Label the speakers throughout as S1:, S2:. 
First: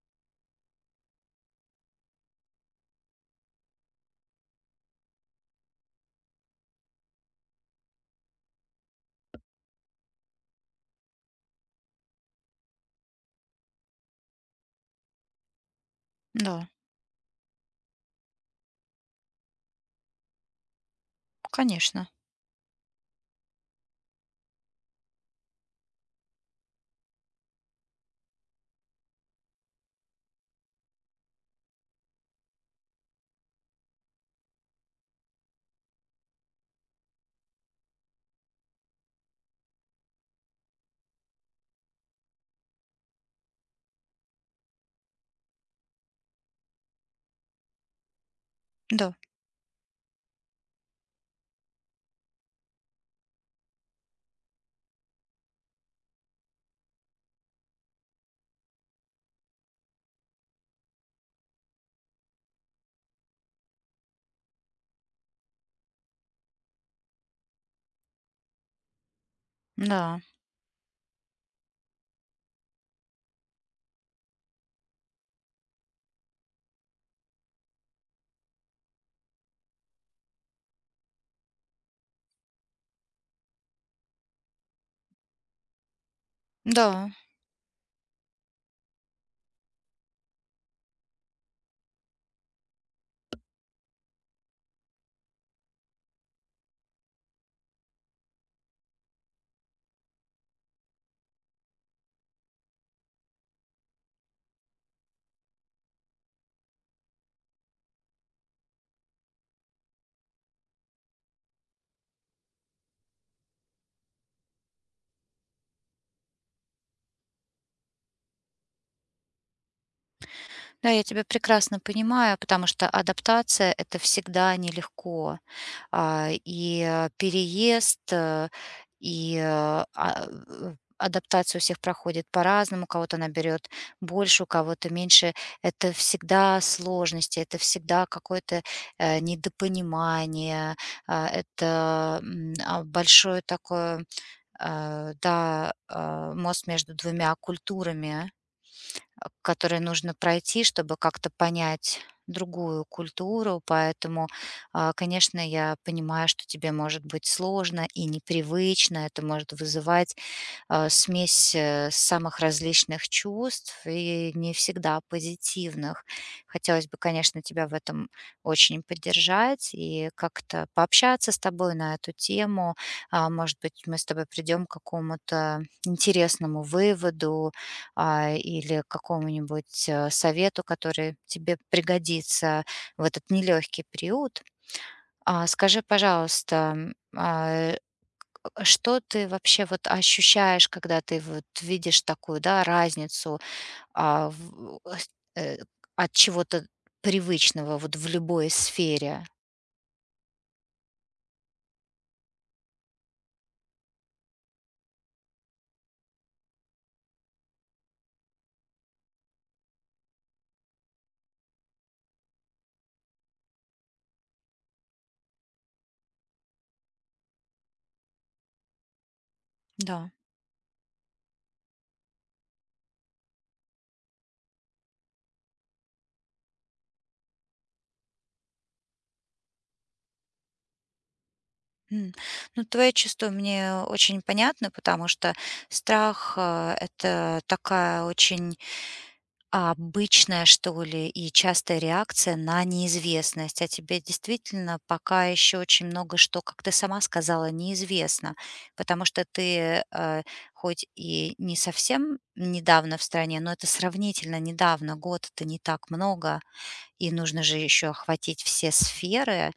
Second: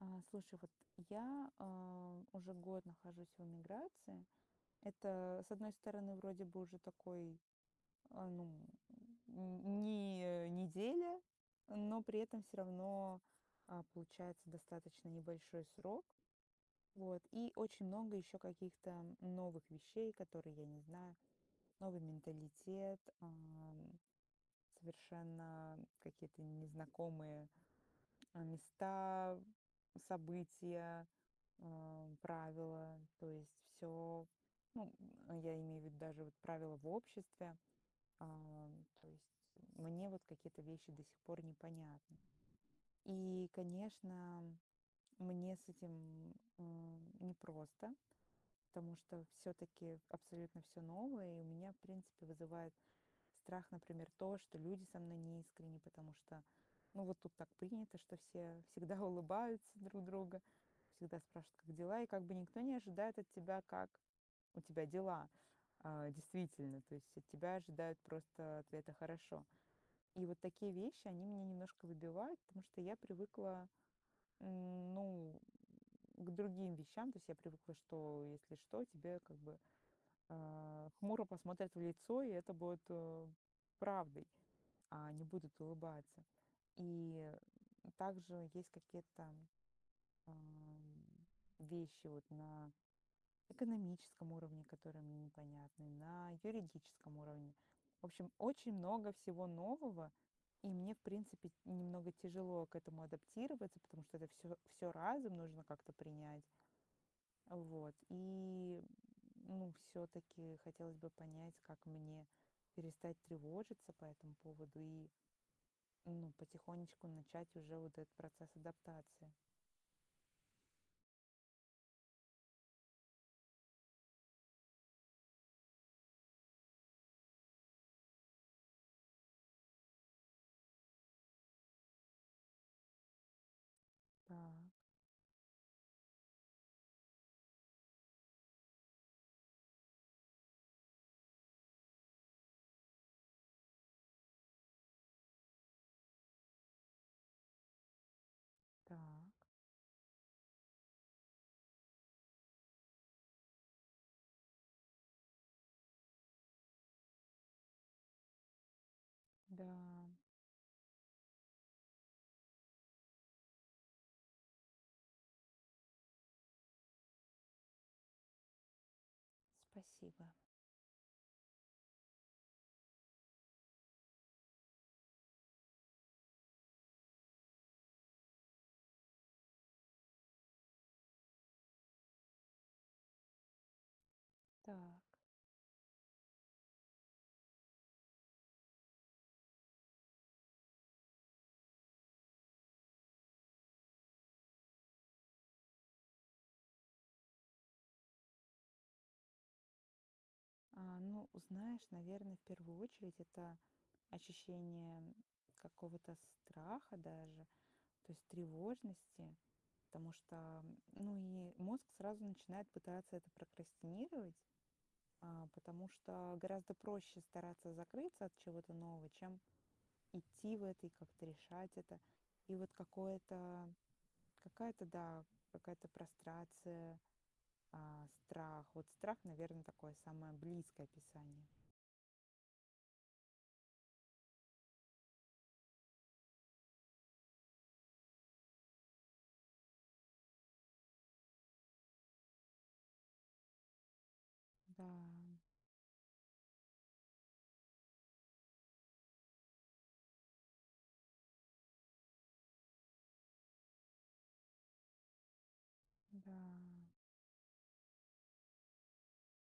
S1: Слушай, вот я уже год нахожусь в эмиграции. Это, с одной стороны, вроде бы уже такой, а, ну, не неделя, но при этом все равно получается достаточно небольшой срок.
S2: Да,
S1: Вот. И очень много еще каких-то новых вещей, которые я не знаю, новый
S2: конечно.
S1: менталитет, совершенно какие-то незнакомые места, события, правила, то есть все, ну, я имею в виду даже вот правила в обществе, а, то есть мне вот какие-то вещи до сих пор непонятны. И, конечно, мне с этим непросто, потому
S2: Да,
S1: что все-таки абсолютно все новое, и у меня, в принципе, вызывает страх, например, то, что люди со мной не искренни, потому что, ну, вот тут так принято, что все всегда улыбаются друг друга, всегда спрашивают, как дела, и как бы никто не ожидает от тебя, как у тебя дела действительно, то есть от тебя ожидают просто ответа «хорошо».
S2: да,
S1: И вот такие вещи, они меня немножко выбивают, потому что я привыкла, ну, к другим вещам, то есть я привыкла, что если что, тебе как бы хмуро посмотрят в лицо, и это будет правдой, а не будут улыбаться.
S2: да.
S1: И также есть какие-то вещи вот на экономическом уровне, которые мне непонятны, на юридическом уровне. В общем, очень много всего нового, и мне, в принципе, немного тяжело к этому адаптироваться, потому что это все, все разом нужно как-то принять. Вот. И, ну, все-таки хотелось бы понять, как мне перестать тревожиться по этому поводу и, ну, потихонечку начать уже вот этот процесс адаптации.
S2: Да, я тебя прекрасно понимаю, потому что адаптация — это всегда нелегко. Переезд, и, э, а, адаптация у всех проходит по-разному. У кого-то она берет больше, у
S1: Так,
S2: кого-то меньше. Это всегда сложности, это всегда какое-то, недопонимание, это, большое такое, да, мост между двумя культурами,
S1: так,
S2: которые нужно пройти, чтобы как-то понять другую культуру. Поэтому, конечно, я понимаю, что тебе может быть сложно и непривычно, это может
S1: да.
S2: вызывать смесь самых различных чувств и не всегда позитивных. Хотелось бы, конечно, тебя в этом очень поддержать и
S1: Спасибо.
S2: как-то пообщаться с тобой на эту тему. Может быть, мы с тобой придем к какому-то интересному выводу, или к какому-нибудь совету, который тебе пригодится в этот нелегкий период.
S1: Так.
S2: Скажи, пожалуйста, а, что ты вообще вот ощущаешь, когда ты вот видишь такую, да, разницу, а, в э, с э, от чего-то привычного вот в любой сфере?
S1: Ну, знаешь, наверное, в первую очередь это ощущение какого-то страха даже, то есть тревожности, потому что, ну, и мозг сразу начинает пытаться это прокрастинировать, потому что гораздо проще стараться закрыться от чего-то нового, чем
S2: Да,
S1: идти в это и как-то решать это. И вот какое-то, какая-то, да, какая-то прострация, страх. Вот страх, наверное, такое самое близкое описание.
S2: м. Ну, твои чувства мне очень понятны, потому что страх, это такая очень обычная, что ли, и частая реакция на неизвестность, а тебе действительно
S1: Да,
S2: пока еще очень много что, как ты сама сказала, неизвестно, потому что ты хоть и не совсем недавно в стране, но это сравнительно недавно, год — это не так
S1: да,
S2: много, и нужно же еще охватить все сферы,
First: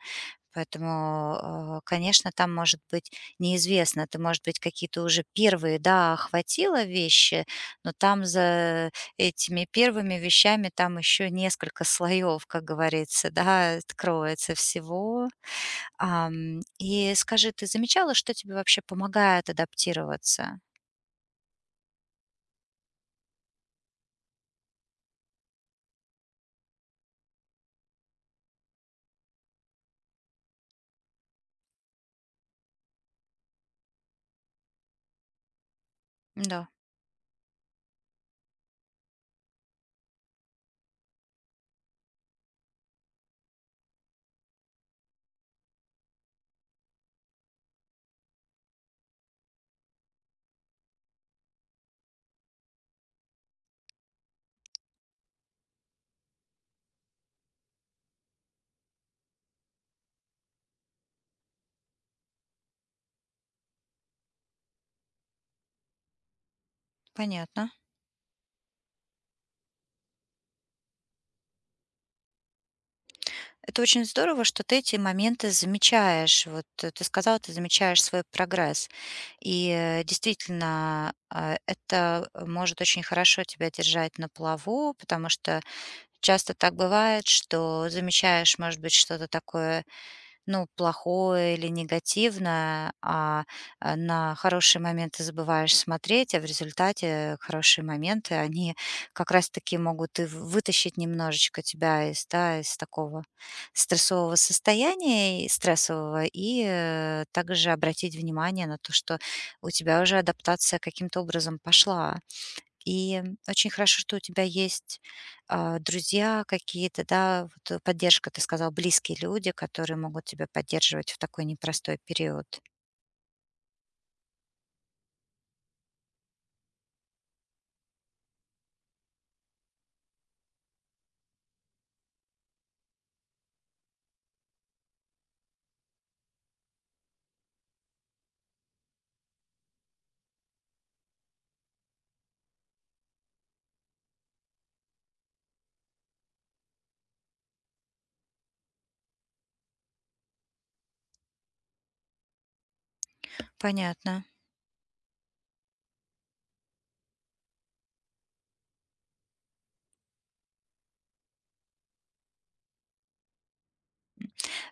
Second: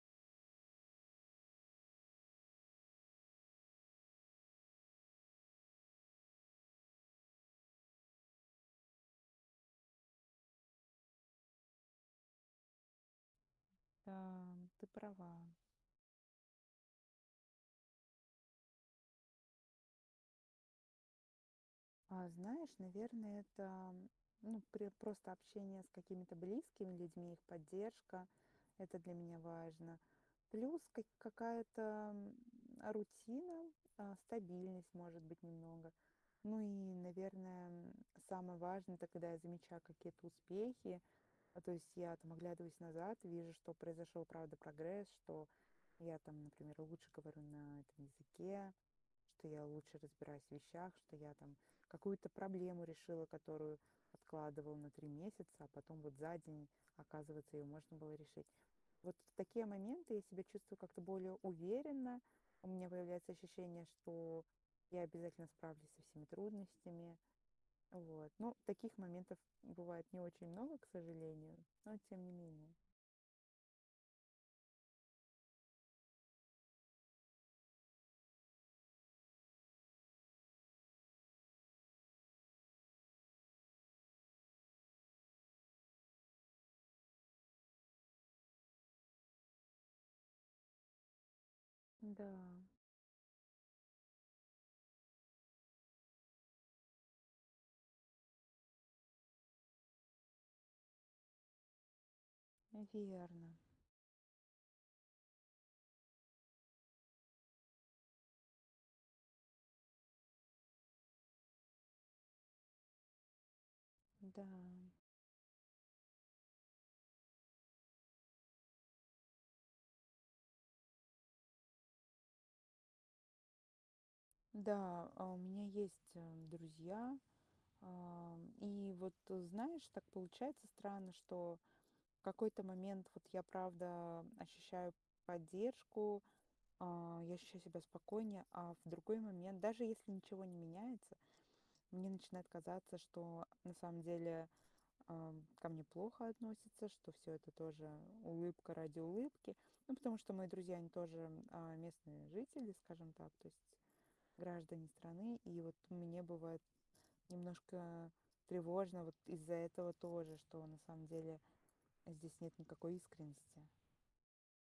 S2: поэтому, конечно, там может быть неизвестно. Ты, может быть, какие-то уже первые, да, охватила вещи, но там за этими первыми вещами там еще несколько слоев, как говорится, да, откроется
S1: да, ты
S2: всего.
S1: права.
S2: И скажи, ты замечала, что тебе вообще помогает адаптироваться?
S1: Знаешь, наверное, это, ну, просто общение с какими-то близкими людьми, их поддержка. Это для меня важно. Плюс какая-то м, рутина, стабильность, может быть, немного. Ну
S2: Да,
S1: и, наверное, самое важное, это когда я замечаю какие-то успехи, то есть я там оглядываюсь назад, вижу, что произошел, правда, прогресс, что я там, например, лучше говорю на этом языке, что я лучше разбираюсь в вещах, что я там какую-то проблему решила, которую откладывала на три месяца, а потом вот за день, оказывается, ее можно было решить. Вот в такие моменты я себя чувствую как-то более уверенно, у меня появляется ощущение, что я обязательно справлюсь со всеми трудностями.
S2: понятно.
S1: Вот. Но таких моментов бывает не очень много, к сожалению, но тем не менее.
S2: Это очень здорово, что ты эти моменты замечаешь. Вот ты сказала, ты замечаешь свой прогресс. Действительно, это может очень хорошо тебя держать на плаву, потому что часто так бывает, что замечаешь, может быть, что-то такое, ну, плохое или
S1: Да,
S2: негативное, а на хорошие моменты забываешь смотреть, а в результате хорошие моменты, они как раз-таки могут и в- вытащить немножечко тебя из, да, из такого
S1: верно.
S2: стрессового состояния, и стрессового, и также обратить внимание на то, что у тебя уже адаптация каким-то образом пошла, и очень хорошо, что у тебя
S1: Да.
S2: есть друзья какие-то, да, вот поддержка, ты сказал, близкие люди, которые могут тебя поддерживать в такой непростой период.
S1: Да, а у меня есть друзья. А, И вот, знаешь, так получается странно, что в какой-то момент вот я правда ощущаю поддержку, я ощущаю себя спокойнее, а в другой момент, даже если ничего не меняется, мне начинает казаться, что на самом деле ко мне плохо относятся, что все это тоже улыбка ради улыбки. Ну, потому что мои друзья, они тоже местные жители, скажем так, то есть
S2: Понятно.
S1: граждане страны, и вот мне бывает немножко тревожно вот из-за этого тоже, что на самом деле здесь нет никакой искренности.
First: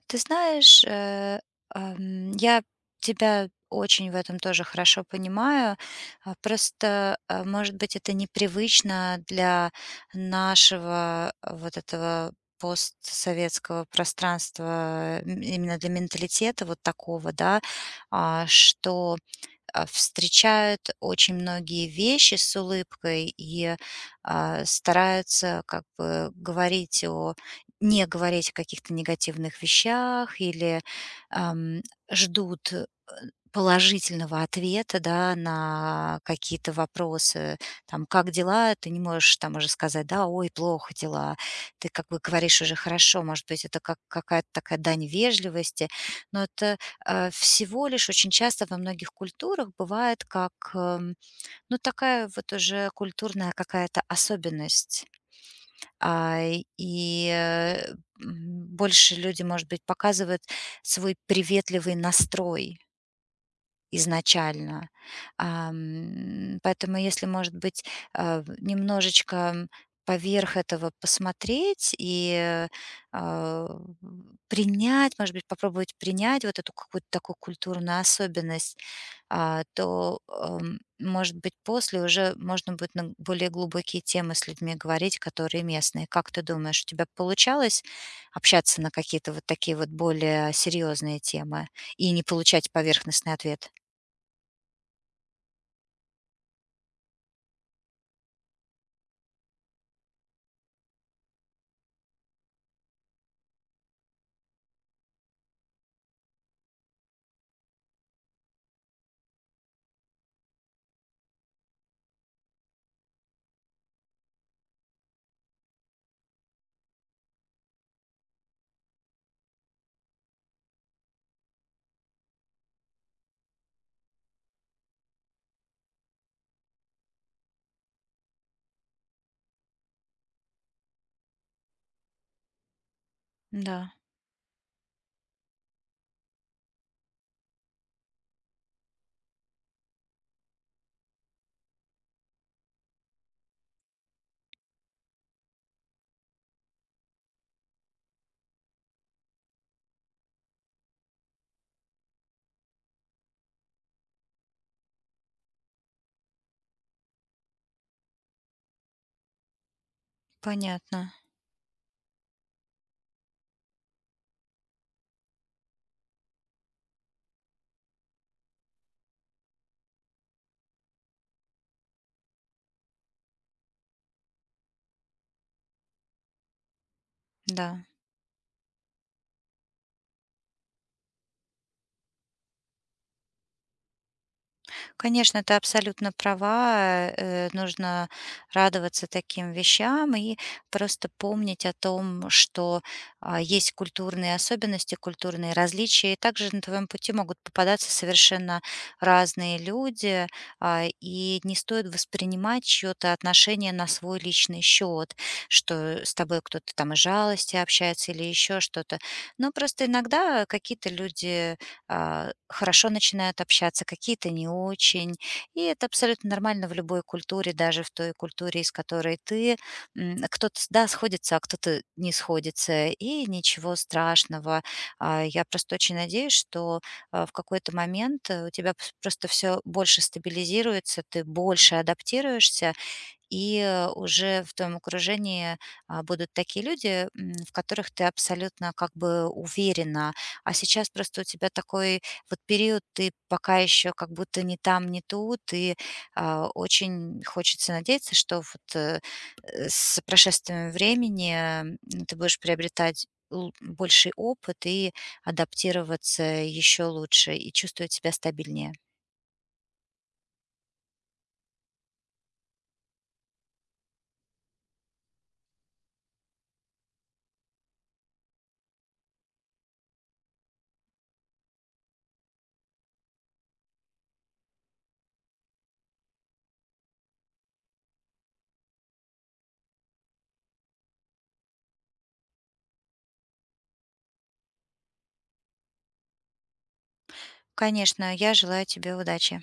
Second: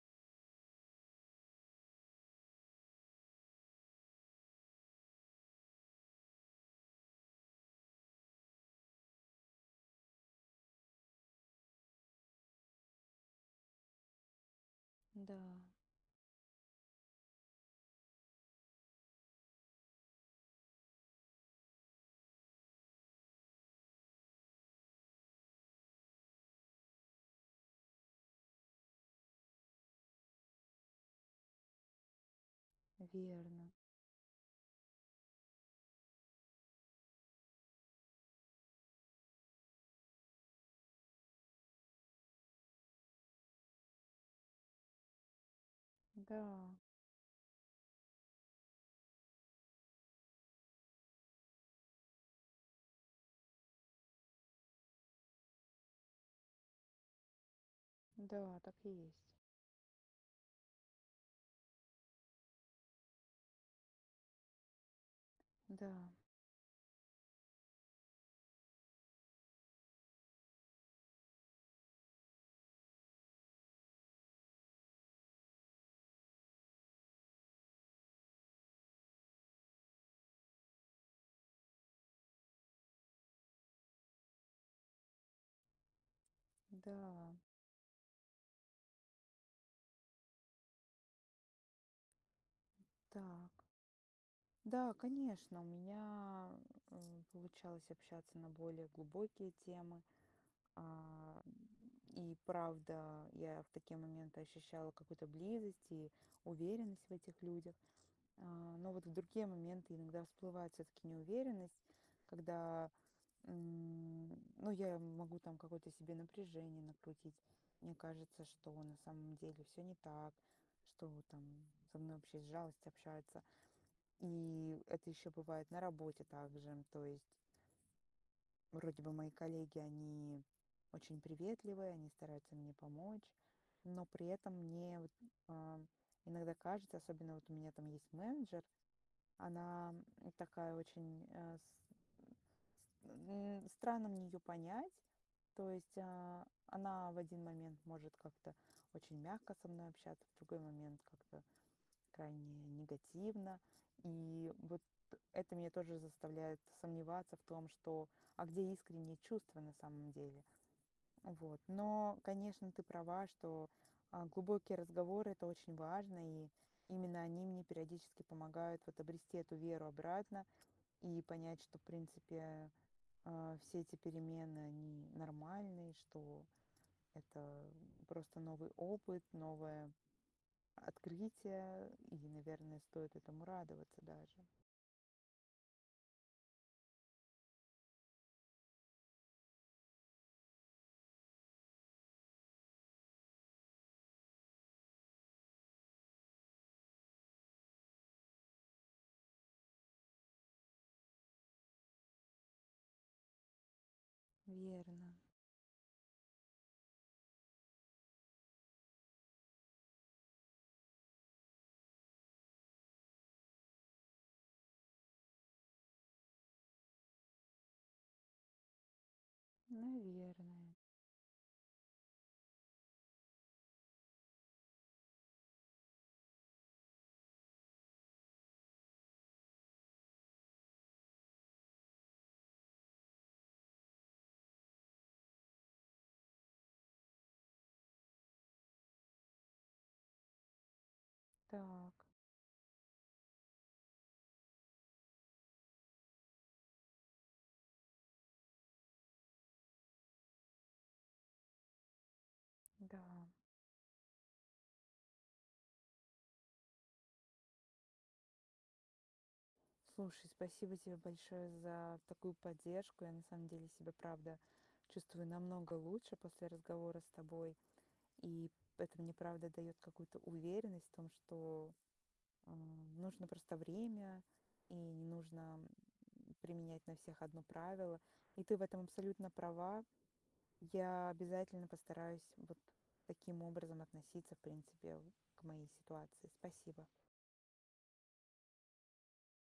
S2: Ты знаешь, я тебя очень в этом тоже хорошо понимаю. Просто, может быть, это непривычно для нашего, вот этого постсоветского пространства,
S1: Да,
S2: именно для менталитета вот такого, да, что встречают очень многие вещи с улыбкой и, стараются как бы говорить о не говорить о каких-то негативных вещах или, ам, ждут
S1: верно.
S2: положительного ответа, да, на какие-то вопросы, там: "Как дела?" Ты не можешь там уже сказать: "Да, ой, плохо дела". Ты как бы говоришь уже: "Хорошо". Может быть, это как какая-то такая дань вежливости,
S1: Да,
S2: но это всего лишь очень часто во многих культурах бывает как, ну, такая вот уже культурная какая-то особенность. А, и э,
S1: да, так и
S2: Больше
S1: есть.
S2: люди, может быть, показывают свой приветливый настрой изначально.
S1: Да,
S2: Поэтому если, может быть, немножечко поверх этого посмотреть и, а, принять, может быть, попробовать принять вот эту какую-то такую культурную особенность, то, может быть, после уже можно будет на более глубокие темы с людьми говорить, которые местные. Как ты думаешь, у тебя
S1: да,
S2: получалось общаться на какие-то вот такие вот более серьезные темы и не получать поверхностный
S1: так.
S2: ответ?
S1: Да, конечно, у меня получалось общаться на более глубокие темы. а, И правда, я в такие моменты ощущала какую-то близость и уверенность в этих людях. Но вот в другие моменты иногда всплывает все-таки неуверенность, когда, ну, я могу там какое-то себе напряжение накрутить. Мне кажется, что на самом деле все не так, что там со мной вообще с жалостью общаются. И это еще бывает на работе также. То есть вроде бы мои коллеги, они очень приветливые, они стараются мне помочь,
S2: Да,
S1: но при этом мне вот, а, иногда кажется, особенно вот у меня там есть менеджер, она такая очень... странно мне ее понять. То есть она в один момент может как-то очень мягко со мной общаться, в другой момент как-то крайне негативно. И вот это меня тоже заставляет сомневаться в том, что где искренние чувства на самом деле.
S2: понятно.
S1: Вот. Но, конечно, ты права, что глубокие разговоры это очень важно, и именно они мне периодически помогают вот обрести эту веру обратно и понять, что, в принципе, все эти перемены, они нормальные, что это
S2: Да.
S1: просто новый опыт, новое открытие, и, наверное, стоит этому радоваться даже.
S2: Конечно, ты абсолютно права. Э, нужно радоваться таким вещам и просто помнить о том, что есть культурные особенности, культурные различия. И также на твоем пути могут попадаться совершенно разные люди, и не стоит воспринимать чье-то отношение на свой личный
S1: Верно.
S2: счет, что с тобой кто-то там из жалости общается или еще что-то. Но просто иногда какие-то люди хорошо начинают общаться, какие-то не очень. И это абсолютно нормально в любой культуре, даже в той культуре, из которой ты. М.
S1: Наверное.
S2: Кто-то, с- да, сходится, а кто-то не сходится. И ничего страшного. Я просто очень надеюсь, что в какой-то момент у тебя пс- просто все больше стабилизируется, ты больше адаптируешься, и уже в твоем окружении будут такие люди, в которых ты абсолютно как бы уверена. А сейчас просто у тебя
S1: Так,
S2: такой вот период, ты пока еще как будто не там, не тут, и, очень хочется надеяться, что вот с прошествием времени ты будешь
S1: да.
S2: приобретать л- больший опыт и адаптироваться еще лучше и чувствовать себя стабильнее.
S1: Слушай, спасибо тебе большое за такую поддержку. Я на самом деле себя, правда, чувствую намного лучше после разговора с тобой. И это мне, правда, дает какую-то уверенность в том, что нужно просто время, и не нужно применять на всех одно правило. И ты в этом абсолютно права. Я обязательно постараюсь вот таким образом относиться, в принципе, к моей ситуации. Спасибо.
S2: Конечно, я желаю тебе удачи.